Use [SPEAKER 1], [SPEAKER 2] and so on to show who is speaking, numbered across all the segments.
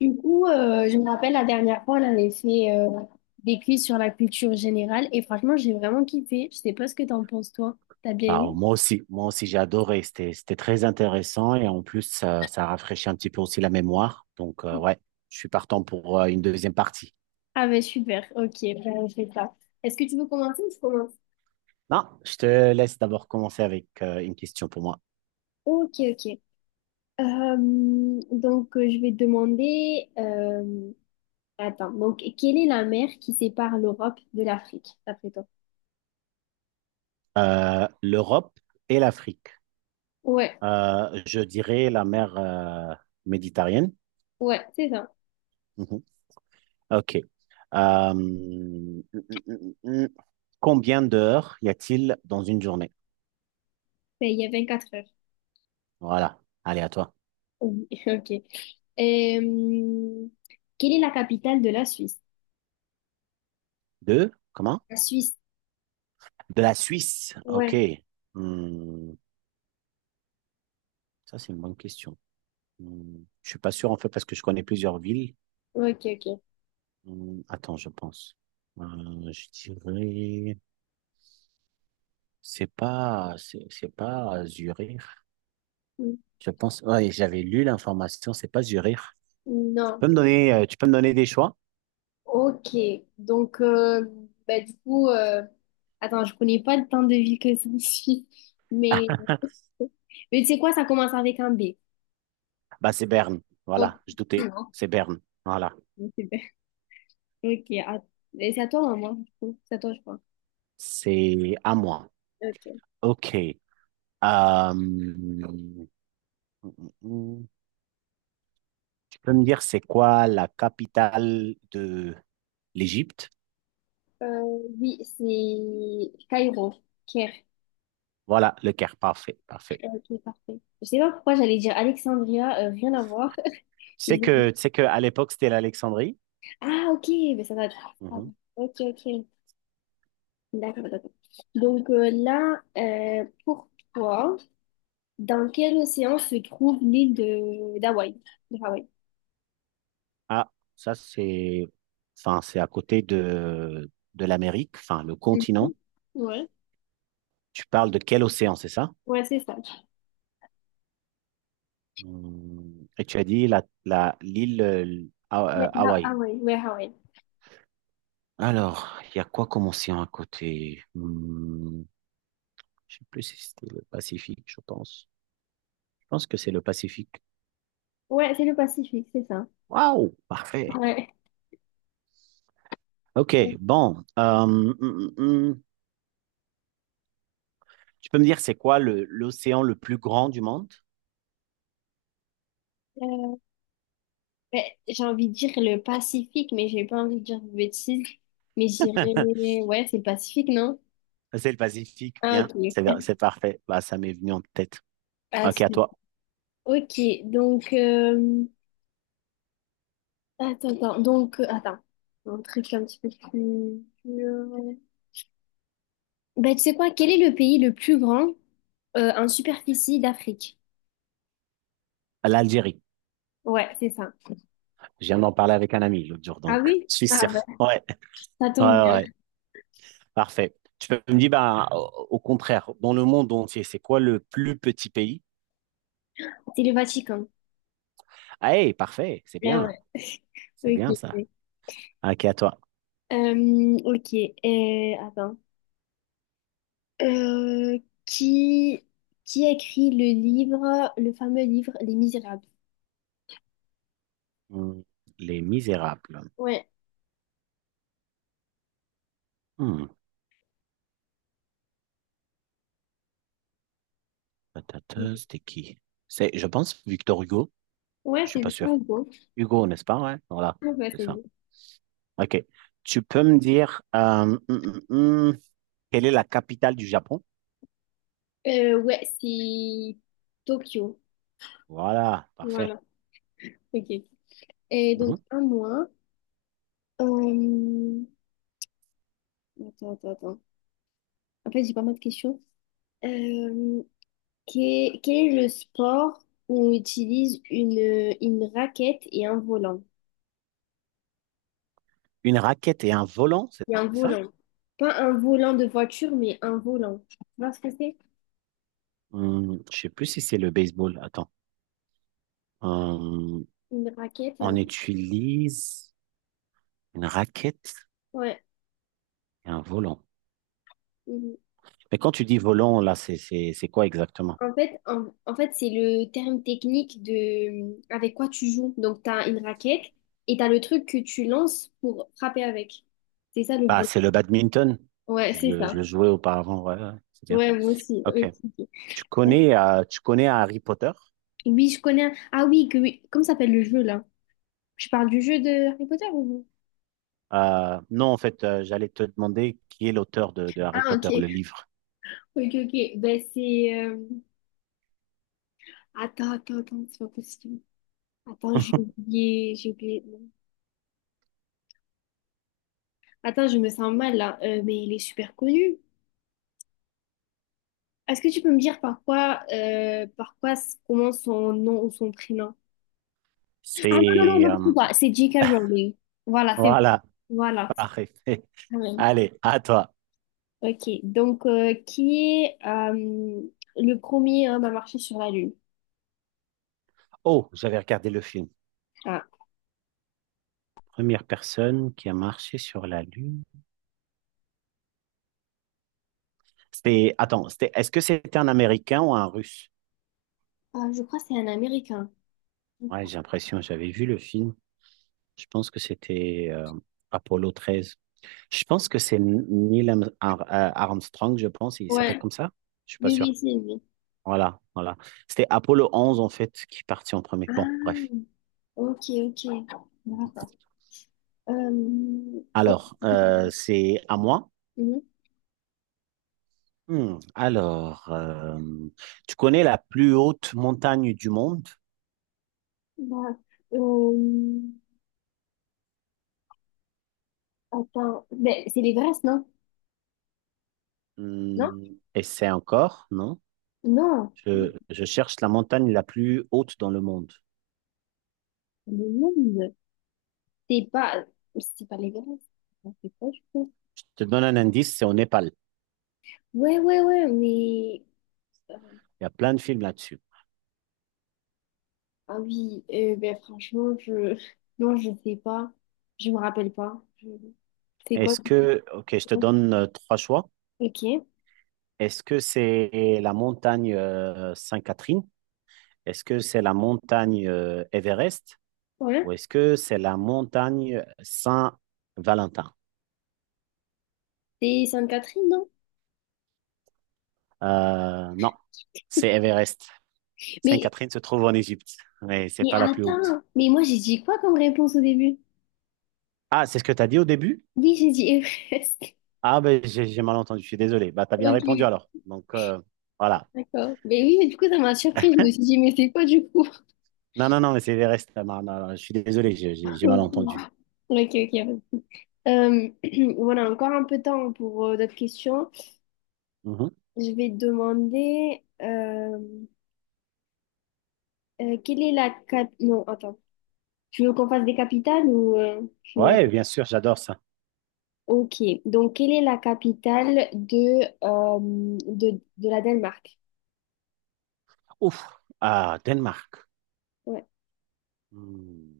[SPEAKER 1] Je me rappelle la dernière fois, on avait fait des quiz sur la culture générale et franchement, j'ai vraiment kiffé. Je sais pas ce que t'en penses, toi. T'as bien
[SPEAKER 2] Bah,
[SPEAKER 1] aimé?
[SPEAKER 2] moi aussi j'ai adoré, c'était très intéressant et en plus ça, ça rafraîchit un petit peu aussi la mémoire. Donc ouais, je suis partant pour une deuxième partie.
[SPEAKER 1] Ah ben super, ok, ben, on fait ça. Est-ce que tu veux commencer ou je commence?
[SPEAKER 2] Non, je te laisse d'abord commencer avec une question pour moi.
[SPEAKER 1] Ok, ok. Je vais te demander... attends, donc, quelle est la mer qui sépare l'Europe de l'Afrique, d'après toi?
[SPEAKER 2] L'Europe et l'Afrique.
[SPEAKER 1] Ouais,
[SPEAKER 2] Je dirais la mer Méditerranée.
[SPEAKER 1] ouais, c'est ça.
[SPEAKER 2] Mhm. OK. Euh, hum, hum, hum, hum. Combien d'heures y a-t-il dans une journée?
[SPEAKER 1] Ben, il y a quatre heures.
[SPEAKER 2] Voilà. Allez, à toi.
[SPEAKER 1] Oui, ok. Euh, Quelle est la capitale de la Suisse?
[SPEAKER 2] Deux? Comment?
[SPEAKER 1] La Suisse.
[SPEAKER 2] De la Suisse? Ok.
[SPEAKER 1] Ouais,
[SPEAKER 2] Hmm, ça, c'est une bonne question. Hmm, je suis pas sûr, en fait, parce que je connais plusieurs villes.
[SPEAKER 1] ok, ok.
[SPEAKER 2] Hmm, attends, je pense. Je dirais... C'est pas... C'est pas Zurich.
[SPEAKER 1] Mm.
[SPEAKER 2] Je pense... Ouais, j'avais lu l'information, c'est pas Zurich. Tu
[SPEAKER 1] Non,
[SPEAKER 2] peux me donner, tu peux me donner des choix?
[SPEAKER 1] ok. Donc, euh, bah, du coup, euh, Attends, je connais pas le temps de vie que ça suit, mais,
[SPEAKER 2] Ah,
[SPEAKER 1] mais tu sais quoi, ça commence avec un B.
[SPEAKER 2] bah c'est Berne.
[SPEAKER 1] Ok,
[SPEAKER 2] Voilà, je doutais.
[SPEAKER 1] non,
[SPEAKER 2] C'est Berne. Voilà.
[SPEAKER 1] super. Ok, et c'est à toi ou à moi? Du coup c'est à toi, je crois.
[SPEAKER 2] C'est à moi.
[SPEAKER 1] Ok.
[SPEAKER 2] OK. Euh, hmm, hmm, hmm, hmm. Tu peux me dire c'est quoi la capitale de l'Égypte?
[SPEAKER 1] Euh, oui, c'est Cairo, Caire.
[SPEAKER 2] Voilà, le Caire, parfait, parfait.
[SPEAKER 1] Ok, parfait. Je sais pas pourquoi j'allais dire Alexandria, rien à voir. J'ai dit-
[SPEAKER 2] Tu sais que à l'époque c'était l'Alexandrie.
[SPEAKER 1] Ah, ok, mais ça va être.
[SPEAKER 2] Mhm.
[SPEAKER 1] Ok, ok. D'accord, d'accord. Pour toi, dans quel océan se trouve l'île de d'Hawaï? De Hawaï?
[SPEAKER 2] Ah, ça c'est, enfin c'est à côté de l'Amérique, enfin le
[SPEAKER 1] Mhm.
[SPEAKER 2] continent.
[SPEAKER 1] Ouais,
[SPEAKER 2] Tu parles de quel océan, c'est ça?
[SPEAKER 1] ouais, c'est ça.
[SPEAKER 2] Et tu as dit la l'île
[SPEAKER 1] Ouais,
[SPEAKER 2] Hawaï.
[SPEAKER 1] Hawaï, ouais, Hawaï.
[SPEAKER 2] Alors, il y a quoi comme océan à côté? Je ne sais plus si c'était le Pacifique, je pense. Je pense que c'est le Pacifique.
[SPEAKER 1] Ouais, c'est le Pacifique, c'est ça.
[SPEAKER 2] Waouh, parfait.
[SPEAKER 1] Ouais.
[SPEAKER 2] Ok, bon. Mm, mm. Tu peux me dire c'est quoi l'océan le plus grand du monde?
[SPEAKER 1] Euh, Ouais, j'ai envie de dire le Pacifique, mais j'ai pas envie de dire de bêtises. Mais j'irais, ouais, c'est le Pacifique, non?
[SPEAKER 2] C'est le Pacifique,
[SPEAKER 1] Ah,
[SPEAKER 2] bien.
[SPEAKER 1] ok.
[SPEAKER 2] C'est parfait. Bah, ça m'est venu en tête. Ok, à
[SPEAKER 1] Pacifique.
[SPEAKER 2] toi.
[SPEAKER 1] Ok, donc, euh, attends, un truc un petit peu plus dur. Bah, tu sais quoi, quel est le pays le plus grand en superficie d'Afrique?
[SPEAKER 2] L'Algérie.
[SPEAKER 1] Ouais, c'est ça.
[SPEAKER 2] Je viens d'en parler avec un ami l'autre jour,
[SPEAKER 1] Ah
[SPEAKER 2] donc
[SPEAKER 1] oui?
[SPEAKER 2] je suis
[SPEAKER 1] Ah
[SPEAKER 2] sûr.
[SPEAKER 1] bah,
[SPEAKER 2] Ouais,
[SPEAKER 1] ça
[SPEAKER 2] ouais,
[SPEAKER 1] tombe
[SPEAKER 2] ouais.
[SPEAKER 1] bien.
[SPEAKER 2] Ouais. Parfait. Tu peux me dire, bah, au contraire, dans le monde entier, c'est quoi le plus petit pays?
[SPEAKER 1] C'est le Vatican.
[SPEAKER 2] Ah, hey, parfait. C'est
[SPEAKER 1] Ah
[SPEAKER 2] bien. C'est
[SPEAKER 1] ouais,
[SPEAKER 2] bien
[SPEAKER 1] ok.
[SPEAKER 2] ça.
[SPEAKER 1] Ok.
[SPEAKER 2] Ok, à toi.
[SPEAKER 1] Euh, ok, Attends. Euh, qui, qui a écrit le livre, le fameux livre Les Misérables?
[SPEAKER 2] Hmm, les Misérables.
[SPEAKER 1] Ouais.
[SPEAKER 2] Hmm, C'était qui? C'est, je pense, Victor Hugo.
[SPEAKER 1] Ouais,
[SPEAKER 2] Je suis
[SPEAKER 1] c'est
[SPEAKER 2] pas sûr.
[SPEAKER 1] bien beau.
[SPEAKER 2] Hugo, n'est-ce pas? Ouais, voilà,
[SPEAKER 1] Ouais, ouais,
[SPEAKER 2] c'est
[SPEAKER 1] c'est
[SPEAKER 2] ça.
[SPEAKER 1] bien.
[SPEAKER 2] OK. Tu peux me dire hum, quelle est la capitale du Japon?
[SPEAKER 1] Ouais, c'est Tokyo.
[SPEAKER 2] Voilà, parfait.
[SPEAKER 1] Voilà, ok. Et
[SPEAKER 2] Mhm.
[SPEAKER 1] donc, à moi. Euh, Attends, attends, attends. En fait, j'ai pas mal de questions. Euh, Quel est le sport où on utilise une raquette et un volant?
[SPEAKER 2] Une raquette et un volant, c'est
[SPEAKER 1] Et un
[SPEAKER 2] ça?
[SPEAKER 1] volant. Pas un volant de voiture, mais un volant. Tu vois ce que c'est?
[SPEAKER 2] Je sais plus si c'est le baseball. Attends. Hum,
[SPEAKER 1] Une raquette et
[SPEAKER 2] on
[SPEAKER 1] un
[SPEAKER 2] utilise une raquette
[SPEAKER 1] ouais.
[SPEAKER 2] et un volant.
[SPEAKER 1] Mhm.
[SPEAKER 2] Mais quand tu dis volant, là, c'est quoi exactement?
[SPEAKER 1] En fait, c'est le terme technique de avec quoi tu joues. Donc, tu as une raquette et tu as le truc que tu lances pour frapper avec. C'est ça le
[SPEAKER 2] Bah,
[SPEAKER 1] volant.
[SPEAKER 2] c'est le badminton.
[SPEAKER 1] Ouais, c'est
[SPEAKER 2] Je
[SPEAKER 1] ça.
[SPEAKER 2] le jouais auparavant, ouais, ouais, ouais, c'est bien.
[SPEAKER 1] Ouais, moi aussi.
[SPEAKER 2] OK.
[SPEAKER 1] Ok, ok.
[SPEAKER 2] Tu connais Harry Potter?
[SPEAKER 1] Oui, je connais. Ah oui, que oui. Comment s'appelle le jeu là? Je parle du jeu de Harry Potter ou?
[SPEAKER 2] Non, en fait, j'allais te demander qui est l'auteur de Harry
[SPEAKER 1] Ah ok.
[SPEAKER 2] Potter, le livre.
[SPEAKER 1] Ok, ok. Ben c'est. Attends, attends, attends, c'est pas possible. Attends, j'ai oublié. Non. Attends, je me sens mal là. Mais il est super connu. Est-ce que tu peux me dire par quoi commence son nom ou son prénom? Ah non, non, non,
[SPEAKER 2] C'est...
[SPEAKER 1] n'importe quoi. C'est J.K. Rowling. Voilà, c'est bon.
[SPEAKER 2] voilà,
[SPEAKER 1] Voilà, c'est
[SPEAKER 2] parfait.
[SPEAKER 1] quand même.
[SPEAKER 2] Allez, à toi.
[SPEAKER 1] Ok, qui est le premier homme à marcher sur la Lune?
[SPEAKER 2] Oh, j'avais regardé le film. Première personne qui a marché sur la Lune. C'était... Attends, c'était... est-ce que c'était un Américain ou un Russe?
[SPEAKER 1] Ah, je crois que c'est un Américain.
[SPEAKER 2] Ouais, j'ai l'impression, j'avais vu le film. Je pense que c'était Apollo 13. Je pense que c'est Neil Armstrong, je pense. Il s'appelle
[SPEAKER 1] Ouais.
[SPEAKER 2] comme ça? Je suis pas
[SPEAKER 1] Oui, oui,
[SPEAKER 2] sûr.
[SPEAKER 1] c'est lui.
[SPEAKER 2] Voilà, voilà. C'était Apollo 11 en fait, qui partit en premier. Bon,
[SPEAKER 1] Ah,
[SPEAKER 2] bref.
[SPEAKER 1] ok, ok. D'accord. Ok.
[SPEAKER 2] Alors, c'est à moi.
[SPEAKER 1] Mhm.
[SPEAKER 2] Hmm, alors, tu connais la plus haute montagne du monde?
[SPEAKER 1] Bah, euh, attends, ben, c'est l'Everest, non? Non?
[SPEAKER 2] Hmm, et c'est encore, non?
[SPEAKER 1] Non,
[SPEAKER 2] Je cherche la montagne la plus haute dans le monde.
[SPEAKER 1] le monde. c'est pas, c'est pas l'Everest. Ah, c'est quoi, je crois?
[SPEAKER 2] Je te donne un indice, c'est au Népal.
[SPEAKER 1] Ouais, ouais, ouais, mais,
[SPEAKER 2] Il y a plein de films là-dessus.
[SPEAKER 1] ah oui, ben, franchement, non, je sais pas, je me rappelle pas. Je- c'est quoi?
[SPEAKER 2] Est-ce que, ok, je te donne trois choix.
[SPEAKER 1] Ok,
[SPEAKER 2] Est-ce que c'est la montagne Sainte-Catherine? Est-ce que c'est la montagne Everest?
[SPEAKER 1] ouais.
[SPEAKER 2] Ou est-ce que c'est la montagne Saint-Valentin?
[SPEAKER 1] C'est Sainte-Catherine, non?
[SPEAKER 2] Non, c'est Everest.
[SPEAKER 1] Mais,
[SPEAKER 2] Sainte-Catherine se trouve en Égypte, mais c'est
[SPEAKER 1] mais
[SPEAKER 2] pas la plus haute.
[SPEAKER 1] attends, mais moi j'ai dit quoi comme réponse au début?
[SPEAKER 2] Ah, c'est ce que tu as dit au début?
[SPEAKER 1] Oui, j'ai dit Everest.
[SPEAKER 2] Ah, ben j'ai mal entendu, je suis désolé. Bah, tu as
[SPEAKER 1] Ok,
[SPEAKER 2] bien répondu
[SPEAKER 1] ok,
[SPEAKER 2] alors. Donc, voilà.
[SPEAKER 1] d'accord. Mais oui, mais du coup, ça m'a surprise. Je me suis dit, mais c'est quoi du coup?
[SPEAKER 2] Non, non, non, mais c'est Everest. Ah, non, non, non, je suis désolé, j'ai mal entendu.
[SPEAKER 1] Ok, ok. Ok. Euh, voilà, encore un peu de temps pour d'autres questions.
[SPEAKER 2] Mhm.
[SPEAKER 1] Je vais te demander quelle est la cap... Non, attends. Tu veux qu'on fasse des capitales ou tu veux-
[SPEAKER 2] Ouais, bien sûr, j'adore ça.
[SPEAKER 1] Ok. Donc, quelle est la capitale de, de la Danemark?
[SPEAKER 2] Ouf, ah, Danemark.
[SPEAKER 1] Ouais.
[SPEAKER 2] Hmm.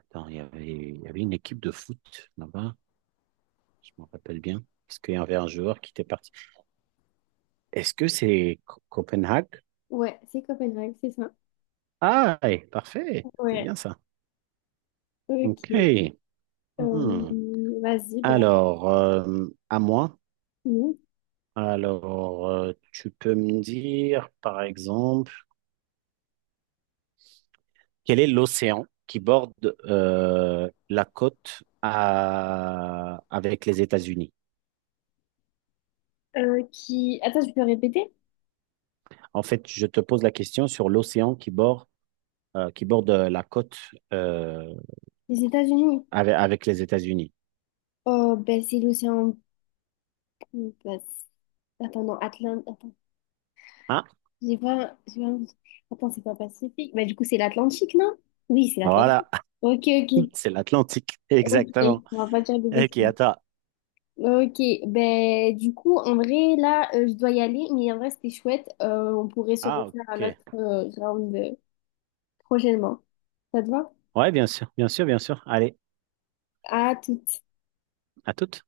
[SPEAKER 2] Attends, il y avait une équipe de foot là-bas, je m'en rappelle bien, parce qu'il y avait un joueur qui était parti. Est-ce que c'est Copenhague?
[SPEAKER 1] Ouais, c'est Copenhague, c'est ça.
[SPEAKER 2] Ah, eh, parfait. C'est
[SPEAKER 1] Ouais,
[SPEAKER 2] bien ça.
[SPEAKER 1] ok.
[SPEAKER 2] OK.
[SPEAKER 1] Euh,
[SPEAKER 2] Hmm.
[SPEAKER 1] Vas-y, bah,
[SPEAKER 2] Alors, à moi.
[SPEAKER 1] nous.
[SPEAKER 2] Alors, tu peux me dire, par exemple, quel est l'océan qui borde la côte avec les États-Unis?
[SPEAKER 1] Qui... Attends, je peux répéter?
[SPEAKER 2] En fait, je te pose la question sur l'océan qui borde la côte euh,
[SPEAKER 1] Les États-Unis.
[SPEAKER 2] avec, avec les États-Unis.
[SPEAKER 1] Oh, ben, c'est l'océan... bah, attends, non, Atlantique... Attends,
[SPEAKER 2] Ah,
[SPEAKER 1] j'ai pas- attends, c'est pas Pacifique. Bah, du coup, c'est l'Atlantique, non? Oui, c'est l'Atlantique.
[SPEAKER 2] voilà,
[SPEAKER 1] Ok, ok.
[SPEAKER 2] c'est l'Atlantique,
[SPEAKER 1] Ok,
[SPEAKER 2] exactement.
[SPEAKER 1] on va pas dire de
[SPEAKER 2] Ok,
[SPEAKER 1] bêtises.
[SPEAKER 2] attends.
[SPEAKER 1] Ok, ben du coup, en vrai, là, je dois y aller, mais en vrai, c'était chouette. On pourrait se
[SPEAKER 2] Ah,
[SPEAKER 1] refaire à
[SPEAKER 2] ok.
[SPEAKER 1] notre round. Prochainement. Ça te va?
[SPEAKER 2] Ouais, bien sûr, bien sûr, bien sûr. Allez,
[SPEAKER 1] À tout.
[SPEAKER 2] à toute.